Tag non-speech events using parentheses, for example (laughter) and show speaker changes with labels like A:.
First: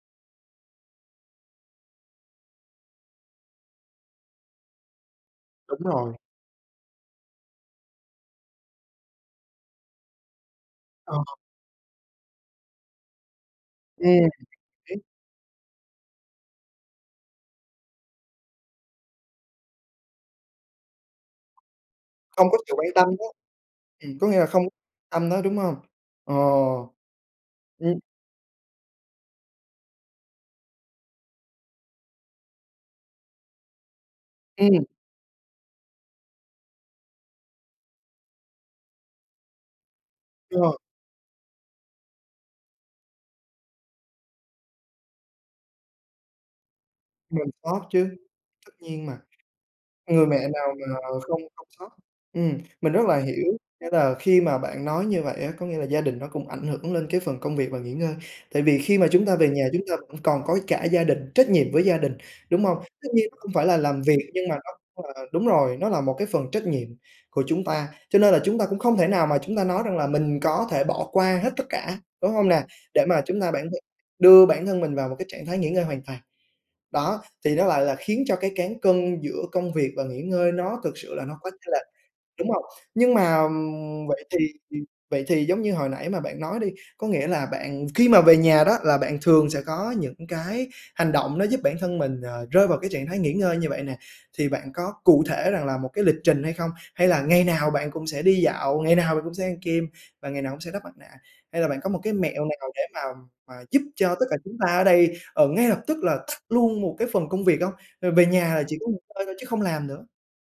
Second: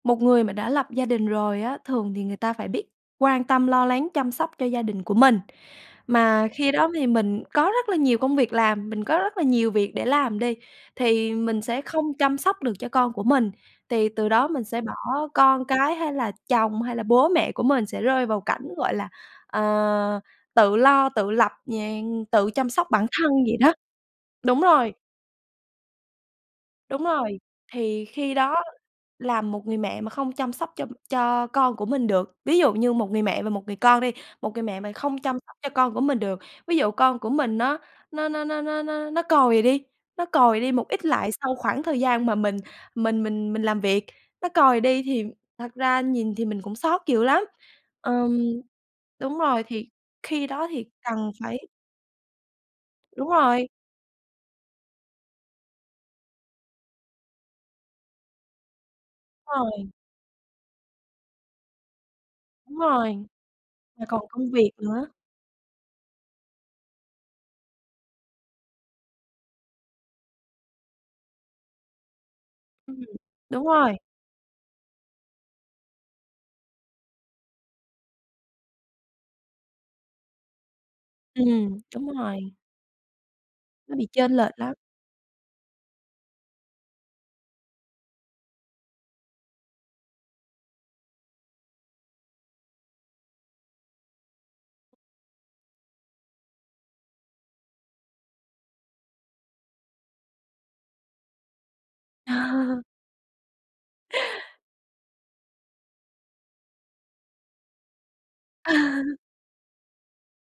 A: Một người mà đã lập gia đình rồi á, thường thì người ta phải biết quan tâm, lo lắng, chăm sóc cho gia đình của mình.
B: Đúng rồi.
A: Mà khi đó thì mình có rất là nhiều công việc làm, mình có rất là nhiều việc để làm đi
B: Ờ.
A: thì mình sẽ không chăm sóc được cho con của mình, thì từ
B: Ừm..
A: đó mình sẽ bỏ
B: (unintelligible)
A: con cái hay là chồng hay là bố mẹ của mình sẽ rơi vào cảnh, gọi là, ờ, tự lo, tự lập, dạng
B: Không
A: tự
B: có
A: chăm
B: sự
A: sóc
B: quan
A: bản
B: tâm đó.
A: thân vậy đó.
B: Ừm, có nghĩa là
A: Đúng
B: không
A: rồi.
B: tâm nó, đúng hông? Ờ.
A: Đúng rồi.
B: Ừm.
A: Thì khi đó làm một người mẹ mà không chăm sóc cho cho con của mình được, ví dụ như một người mẹ và một người con đi, một người mẹ
B: Ừm.
A: mà không chăm sóc cho con của mình được, ví dụ con của mình nó nó nó nó nó nó nó còi đi nó còi
B: Đúng
A: đi
B: rồi.
A: một ít lại sau khoảng thời gian mà mình mình mình mình làm việc, nó còi đi thì thật ra nhìn thì mình cũng xót dữ lắm.
B: Mình xót chứ!
A: Ừm
B: Tất nhiên mà.
A: đúng rồi, thì
B: Người mẹ
A: khi đó
B: nào
A: thì
B: mà
A: cần
B: không
A: phải
B: không xót. Ừm, mình rất là
A: Đúng
B: hiểu,
A: rồi.
B: nghĩa là khi mà bạn nói như vậy á, có nghĩa là gia đình nó cũng ảnh hưởng lên cái phần công việc và nghỉ ngơi, tại vì khi mà chúng ta về
A: Đúng
B: nhà chúng
A: rồi.
B: ta vẫn còn có cả gia đình, trách nhiệm với gia đình, đúng
A: Đúng
B: hông? Tất
A: rồi.
B: nhiên nó hông phải là làm
A: Mà còn
B: việc, nhưng
A: công
B: mà
A: việc
B: nó cũng
A: nữa.
B: là đúng rồi, nó là một cái phần trách nhiệm của chúng ta. Cho nên là chúng ta cũng không thể nào mà chúng ta nói rằng là mình có thể bỏ qua hết tất cả, đúng hông nè?
A: Ừm.
B: Để mà chúng ta bản
A: Đúng
B: thân
A: rồi.
B: đưa bản thân mình vào một cái trạng thái nghỉ ngơi hoàn toàn. Đó, thì nó lại là khiến cho cái cán cân giữa công việc và nghỉ ngơi nó thực sự là nó có chênh
A: Ừm,
B: lệch.
A: đúng
B: Đúng
A: rồi.
B: hông? Nhưng mà,
A: Nó
B: ừm,
A: bị
B: vậy
A: chênh
B: thì
A: lệch lắm.
B: thì vậy thì giống như hồi nãy mà bạn nói đi, có nghĩa là bạn khi mà về nhà đó là bạn thường sẽ có những cái hành động nó giúp bản thân mình, ờ, rơi vào cái trạng thái nghỉ ngơi như vậy nè, thì bạn có cụ thể rằng là một cái lịch trình hay không, hay là ngày nào bạn cũng sẽ đi dạo, ngày nào bạn cũng sẽ ăn kem và ngày nào cũng sẽ đắp mặt nạ, hay là bạn có một cái mẹo nào để
A: (laughs)
B: mà mà giúp cho tất cả chúng ta ở đây, ờ, ngay lập tức là tắt luôn một cái phần công việc hông? Và về nhà là chỉ có nghỉ
A: (laughs)
B: ngơi thôi chứ không làm nữa.